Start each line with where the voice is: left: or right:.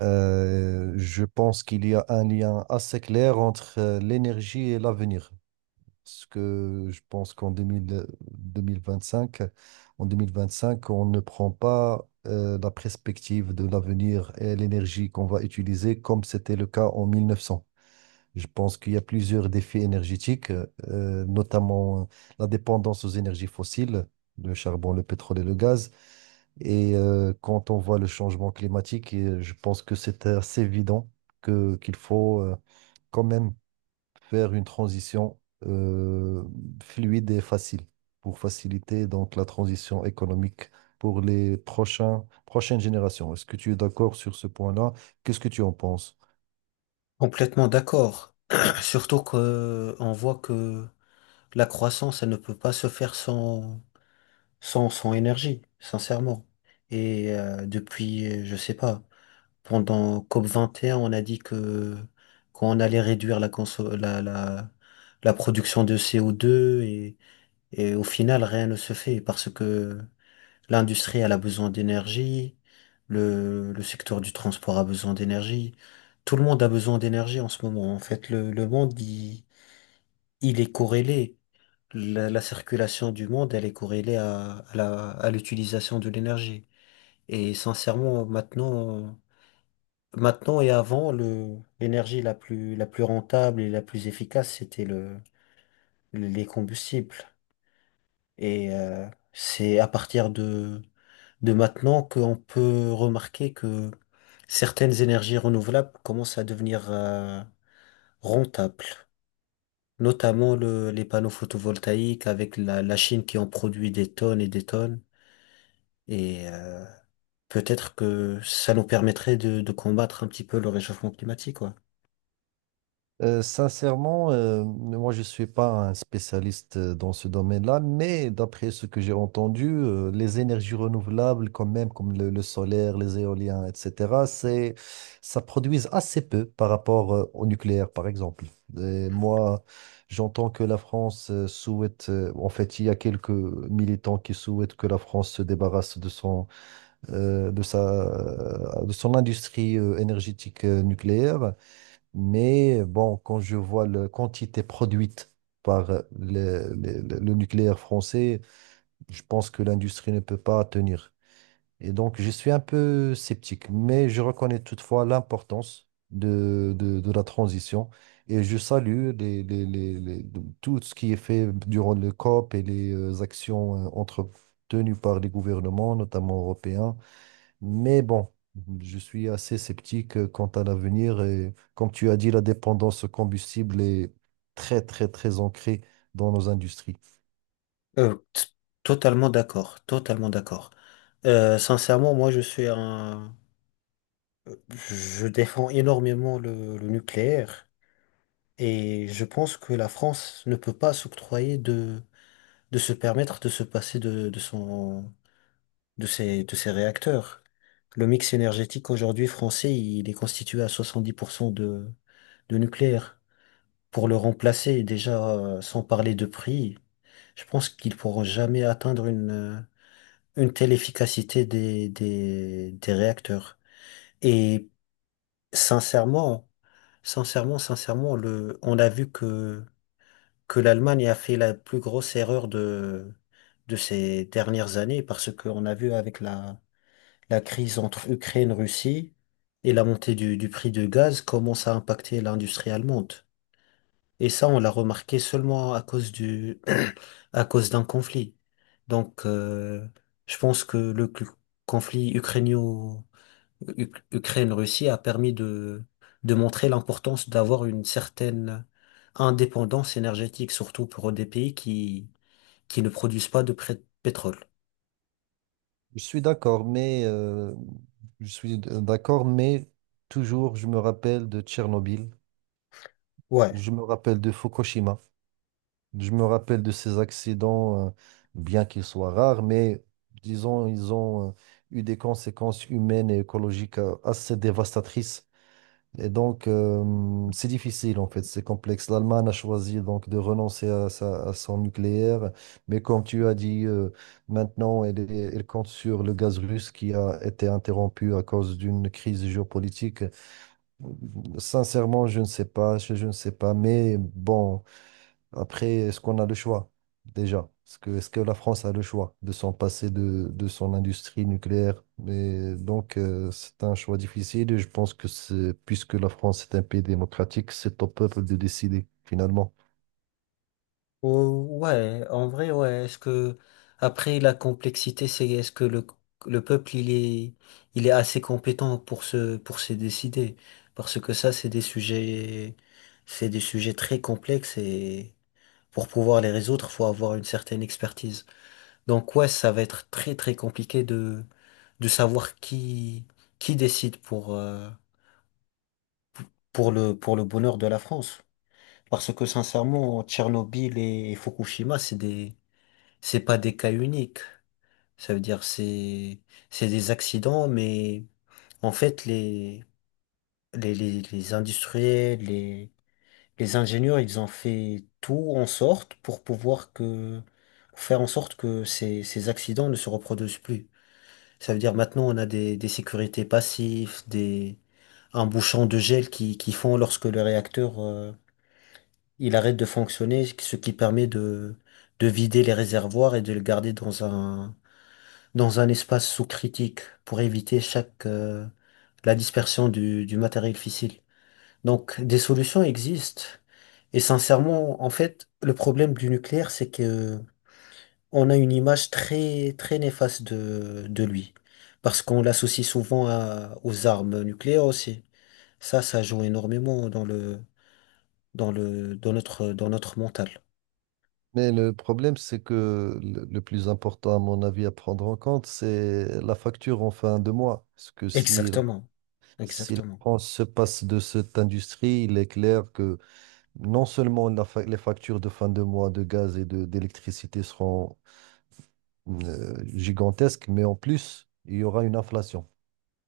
right: Je pense qu'il y a un lien assez clair entre l'énergie et l'avenir. Parce que je pense qu'en deux mille vingt-cinq, en 2025, on ne prend pas la perspective de l'avenir et l'énergie qu'on va utiliser comme c'était le cas en 1900. Je pense qu'il y a plusieurs défis énergétiques, notamment la dépendance aux énergies fossiles, le charbon, le pétrole et le gaz et quand on voit le changement climatique, et je pense que c'est assez évident que qu'il faut quand même faire une transition euh, fluide et facile pour faciliter donc la transition économique pour les prochaines générations. Est-ce que tu es d'accord sur ce point-là? Qu'est-ce que tu en penses?
left: Complètement d'accord. Surtout que on voit que la croissance, elle ne peut pas se faire sans énergie, sincèrement. Et depuis, je sais pas, pendant COP21, on a dit que qu'on allait réduire la, conso- la production de CO2 et au final, rien ne se fait parce que l'industrie, elle a besoin d'énergie. Le secteur du transport a besoin d'énergie. Tout le monde a besoin d'énergie en ce moment. En fait, le monde, il est corrélé. La circulation du monde, elle est corrélée à l'utilisation de l'énergie. Et sincèrement, maintenant et avant, l'énergie la plus rentable et la plus efficace, c'était les combustibles. Et c'est à partir de maintenant qu'on peut remarquer que certaines énergies renouvelables commencent à devenir rentables, notamment les panneaux photovoltaïques avec la Chine qui en produit des tonnes. Et peut-être que ça nous permettrait de combattre un petit peu le réchauffement climatique, quoi.
right: Sincèrement, moi je suis pas un spécialiste dans ce domaine-là, mais d'après ce que j'ai entendu, les énergies renouvelables quand même, comme le solaire, les éoliens, etc., ça produise assez peu par rapport au nucléaire, par exemple. Et moi, j'entends que la France souhaite, en fait, il y a quelques militants qui souhaitent que la France se débarrasse de euh, de sa, son industrie énergétique nucléaire. Mais bon, quand je vois la quantité produite par le nucléaire français, je pense que l'industrie ne peut pas tenir. Et donc, je suis un peu sceptique, mais je reconnais toutefois l'importance de la transition et je salue tout ce qui est fait durant le COP et les actions entretenues par les gouvernements, notamment européens, mais bon, je suis assez sceptique quant à l'avenir et comme tu as dit, la dépendance au combustible est très, très, très ancrée dans nos industries.
left: Euh, t- Totalement d'accord, totalement d'accord. Sincèrement, moi, je suis un... Je défends énormément le nucléaire. Et je pense que la France ne peut pas s'octroyer de se permettre de se passer de ses réacteurs. Le mix énergétique aujourd'hui français, il est constitué à 70% de nucléaire. Pour le remplacer, déjà, sans parler de prix, je pense qu'ils pourront jamais atteindre une telle efficacité des réacteurs. Et sincèrement, sincèrement, on a vu que l'Allemagne a fait la plus grosse erreur de ces dernières années parce qu'on a vu avec la crise entre Ukraine-Russie et la montée du prix du gaz comment ça a impacté l'industrie allemande. Et ça, on l'a remarqué seulement à cause d'un conflit. Donc, je pense que conflit ukrainien Ukraine-Russie a permis de montrer l'importance d'avoir une certaine indépendance énergétique, surtout pour des pays qui ne produisent pas de pétrole.
right: Je suis d'accord, mais je suis d- d'accord, mais toujours je me rappelle de Tchernobyl,
left: Ouais.
right: je me rappelle de Fukushima, je me rappelle de ces accidents, bien qu'ils soient rares, mais disons, ils ont eu des conséquences humaines et écologiques assez dévastatrices. Et donc, c'est difficile en fait, c'est complexe. L'Allemagne a choisi donc de renoncer à son nucléaire, mais comme tu as dit, maintenant elle compte sur le gaz russe qui a été interrompu à cause d'une crise géopolitique. Sincèrement, je ne sais pas, je ne sais pas, mais bon. Après, est-ce qu'on a le choix déjà? Est-ce que la France a le choix de s'en passer de son industrie nucléaire? Mais donc, c'est un choix difficile et je pense que puisque la France est un pays démocratique, c'est au peuple de décider finalement.
left: Oh, ouais, en vrai, ouais. Après, la complexité, c'est est-ce que le peuple, il est assez compétent pour pour se décider? Parce que ça, c'est des sujets très complexes et pour pouvoir les résoudre, faut avoir une certaine expertise. Donc ouais, ça va être très très compliqué de savoir qui décide pour le bonheur de la France. Parce que sincèrement, Tchernobyl et Fukushima, c'est pas des cas uniques. Ça veut dire c'est des accidents, mais en fait les industriels, les ingénieurs, ils ont fait tout en sorte pour pouvoir que faire en sorte que ces accidents ne se reproduisent plus. Ça veut dire maintenant on a des sécurités passives, un bouchon de gel qui fond lorsque le réacteur il arrête de fonctionner, ce qui permet de vider les réservoirs et de le garder dans un espace sous-critique pour éviter la dispersion du matériel fissile. Donc des solutions existent. Et sincèrement, en fait, le problème du nucléaire, c'est que on a une image très, très néfaste de lui. Parce qu'on l'associe souvent aux armes nucléaires aussi. Ça joue énormément dans notre mental.
right: Mais le problème, c'est que le plus important, à mon avis, à prendre en compte, c'est la facture en fin de mois. Parce que
left: Exactement.
right: si la
left: Exactement.
right: France se passe de cette industrie, il est clair que non seulement les factures de fin de mois de gaz et de d'électricité seront gigantesques, mais en plus, il y aura une inflation.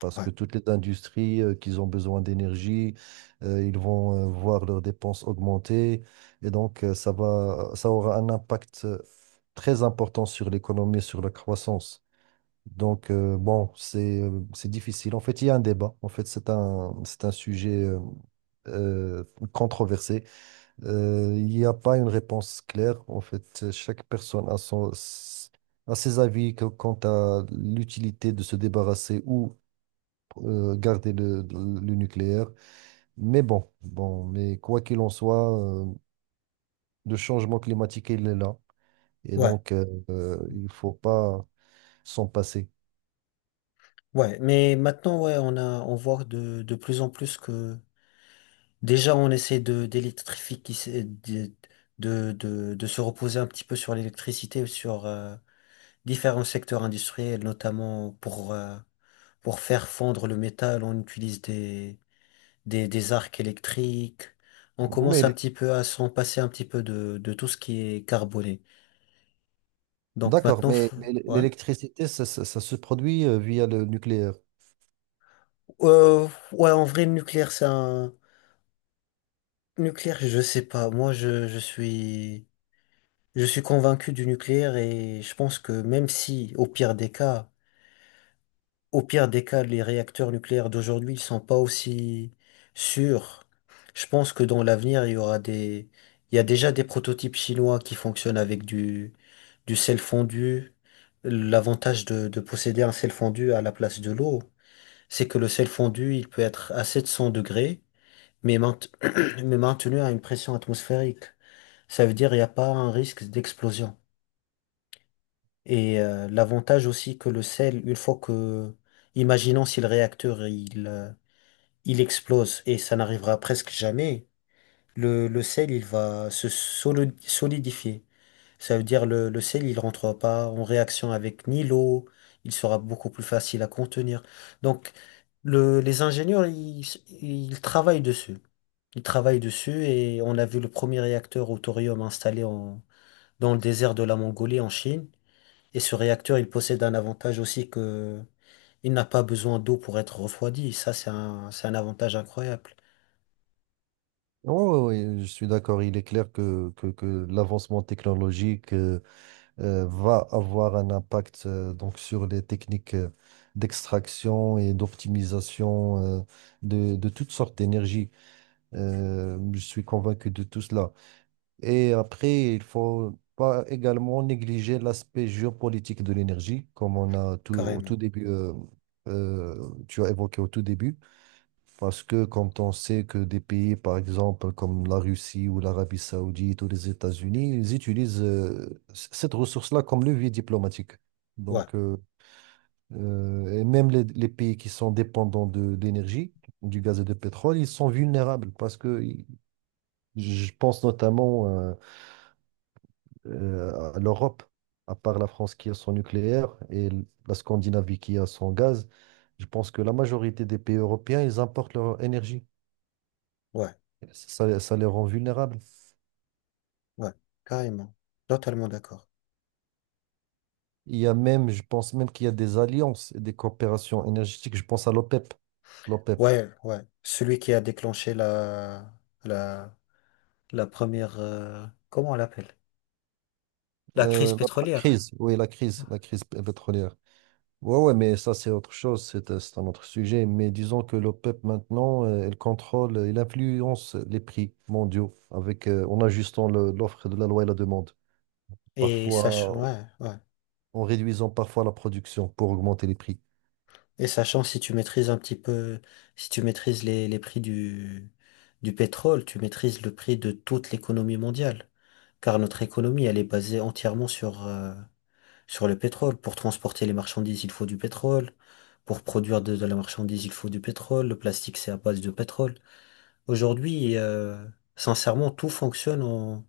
right: Parce que
left: Ouais.
right: toutes les industries qui ont besoin d'énergie, ils vont voir leurs dépenses augmenter. Et donc, ça aura un impact très important sur l'économie, sur la croissance. Donc, c'est difficile. En fait, il y a un débat. En fait, c'est un sujet euh, controversé. Il n'y a pas une réponse claire. En fait, chaque personne a a ses avis quant à l'utilité de se débarrasser ou garder le nucléaire. Mais quoi qu'il en soit, le changement climatique, il est là. Et
left: Ouais.
right: donc, il faut pas s'en passer.
left: Ouais. Mais maintenant, ouais, on voit de plus en plus que, déjà, on essaie d'électrifier, qui s'est- de se reposer un petit peu sur l'électricité, différents secteurs industriels, notamment pour faire fondre le métal, on utilise des arcs électriques. On commence
right: Mais,
left: un
right: l'é-
left: petit peu à s'en passer un petit peu de tout ce qui est carboné. Donc
right: d'accord,
left: maintenant,
right: mais
left: ouais.
right: l'électricité, ça se produit via le nucléaire.
left: Euh, ouais, en vrai, le nucléaire, c'est un... Nucléaire, je sais pas. Moi, je suis... Je suis convaincu du nucléaire et je pense que même si, au pire des cas, les réacteurs nucléaires d'aujourd'hui ne sont pas aussi sûrs. Je pense que dans l'avenir, il y aura des... Il y a déjà des prototypes chinois qui fonctionnent avec du sel fondu. L'avantage de posséder un sel fondu à la place de l'eau, c'est que le sel fondu, il peut être à 700 degrés, mais, mais maintenu à une pression atmosphérique. Ça veut dire qu'il n'y a pas un risque d'explosion. Et l'avantage aussi que le sel, une fois que... Imaginons si le réacteur, il explose et ça n'arrivera presque jamais, le sel, il va se solidifier. Ça veut dire le sel, il rentre pas en réaction avec ni l'eau, il sera beaucoup plus facile à contenir. Donc, les ingénieurs, ils travaillent dessus. Ils travaillent dessus et on a vu le premier réacteur au thorium installé dans le désert de la Mongolie en Chine. Et ce réacteur, il possède un avantage aussi que il n'a pas besoin d'eau pour être refroidi. Ça, c'est un avantage incroyable.
right: Oui, oui, oui, je suis d'accord. Il est clair que l'avancement technologique va avoir un impact donc sur les techniques d'extraction et d'optimisation de toutes sortes d'énergie. Je suis convaincu de tout cela. Et après, il faut pas également négliger l'aspect géopolitique de l'énergie, comme on a tout, au tout
left: Carrément.
right: début, tu as évoqué au tout début. Parce que quand on sait que des pays, par exemple, comme la Russie ou l'Arabie Saoudite ou les États-Unis, ils utilisent cette ressource-là comme levier diplomatique.
left: Ouais,
right: Donc, et même les pays qui sont dépendants de d'énergie, du gaz et du pétrole, ils sont vulnérables je pense notamment à l'Europe, à part la France qui a son nucléaire et la Scandinavie qui a son gaz. Je pense que la majorité des pays européens, ils importent leur énergie.
left: ouais,
right: Ça les rend vulnérables.
left: ouais, carrément. Totalement d'accord.
right: Il y a même, je pense même qu'il y a des alliances et des coopérations énergétiques. Je pense à l'OPEP. L'OPEP.
left: Ouais, ouais. Celui qui a déclenché la, la première, comment on l'appelle? La crise
right: La
left: pétrolière.
right: crise, oui, la crise pétrolière. Ouais, ouais, mais ça, c'est autre chose, c'est un autre sujet. Mais disons que l'OPEP, maintenant, elle contrôle, elle influence les prix mondiaux avec, en ajustant l'offre de la loi et la demande.
left: Et sachant,
right: Parfois,
left: ouais, ouais.
right: en réduisant parfois la production pour augmenter les prix.
left: Et sachant si tu maîtrises un petit peu, si tu maîtrises les prix du pétrole, tu maîtrises le prix de toute l'économie mondiale. Car notre économie, elle est basée entièrement sur le pétrole, pour transporter les marchandises, il faut du pétrole. Pour produire de la marchandise, il faut du pétrole. Le plastique, c'est à base de pétrole. Aujourd'hui, sincèrement, tout fonctionne en...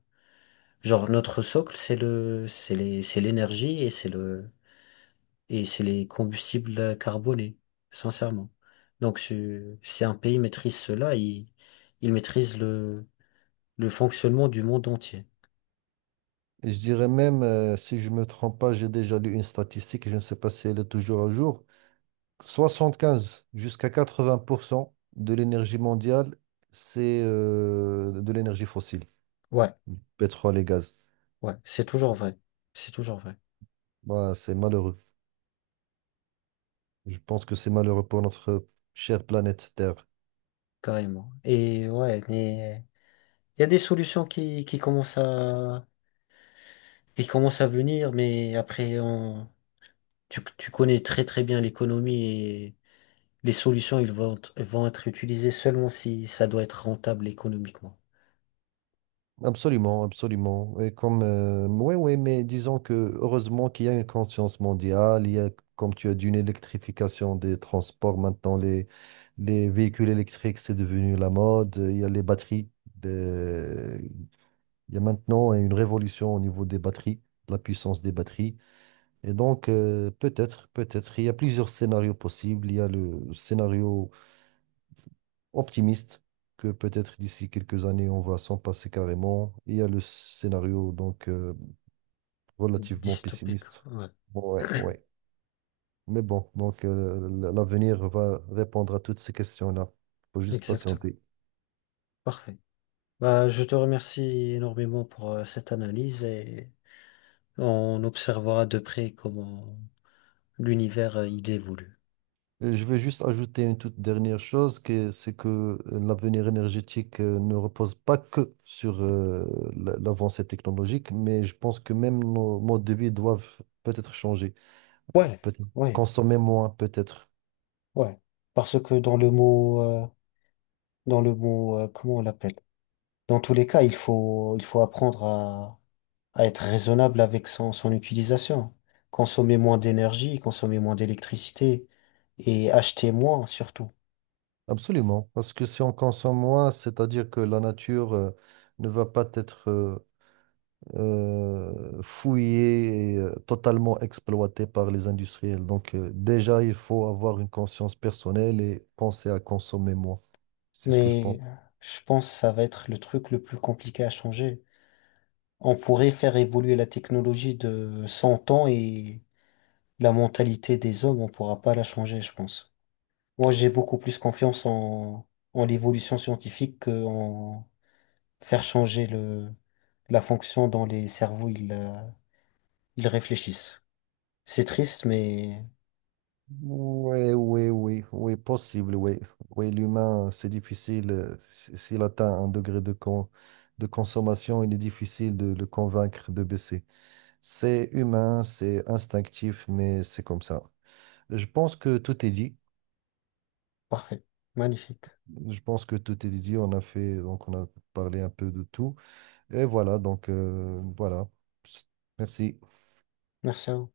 left: Genre, notre socle, c'est l'énergie et et c'est les combustibles carbonés, sincèrement. Donc, si un pays maîtrise cela, il maîtrise le fonctionnement du monde entier.
right: Je dirais même, si je me trompe pas, j'ai déjà lu une statistique, et je ne sais pas si elle est toujours à jour. 75 jusqu'à 80% de l'énergie mondiale, c'est de l'énergie fossile,
left: Ouais,
right: pétrole et gaz.
left: ouais, c'est toujours vrai. C'est toujours vrai,
right: Bah, c'est malheureux. Je pense que c'est malheureux pour notre chère planète Terre.
left: carrément. Et ouais, mais... Il y a des solutions qui commencent à venir, mais après, tu connais très très bien l'économie et les solutions, vont être utilisées seulement si ça doit être rentable économiquement.
right: Absolument, absolument. Et comme, oui, oui, mais disons que heureusement qu'il y a une conscience mondiale, il y a, comme tu as dit, une électrification des transports. Maintenant, les véhicules électriques, c'est devenu la mode. Il y a les batteries. euh, il y a maintenant une révolution au niveau des batteries, de la puissance des batteries. Et donc, peut-être, il y a plusieurs scénarios possibles. Il y a le scénario optimiste que peut-être d'ici quelques années, on va s'en passer carrément. Il y a le scénario donc relativement
left: Dystopique,
right: pessimiste.
left: ouais,
right: Bon, ouais, ouais. Mais bon, donc l'avenir va répondre à toutes ces questions-là. Faut juste
left: exactement.
right: patienter.
left: Parfait. Bah, je te remercie énormément pour cette analyse et on observera de près comment l'univers il évolue.
right: Et je vais juste ajouter une toute dernière chose, que c'est que l'avenir énergétique ne repose pas que sur l'avancée technologique, mais je pense que même nos modes de vie doivent peut-être changer,
left: Ouais,
right: peut-être
left: ouais,
right: consommer moins, peut-être.
left: ouais. Parce que dans le mot, comment on l'appelle? Dans tous les cas, il faut apprendre à être raisonnable avec son utilisation. Consommer moins d'énergie, consommer moins d'électricité et acheter moins surtout.
right: Absolument, parce que si on consomme moins, c'est-à-dire que la nature ne va pas être fouillée et totalement exploitée par les industriels. Donc déjà, il faut avoir une conscience personnelle et penser à consommer moins. C'est ce que je
left: Mais
right: pense.
left: je pense que ça va être le truc le plus compliqué à changer. On pourrait faire évoluer la technologie de 100 ans et la mentalité des hommes, on pourra pas la changer, je pense. Moi, j'ai beaucoup plus confiance en l'évolution scientifique qu'en faire changer la fonction dans les cerveaux. Ils réfléchissent. C'est triste, mais
right: Oui, oui, oui, oui, possible, oui. Oui, l'humain, c'est difficile. S'il atteint un degré de consommation, il est difficile de le convaincre de baisser. C'est humain, c'est instinctif, mais c'est comme ça. Je pense que tout est dit.
left: parfait. Magnifique.
right: Je pense que tout est dit. On a fait, donc on a parlé un peu de tout. Et voilà, donc voilà. Merci.
left: Merci à vous.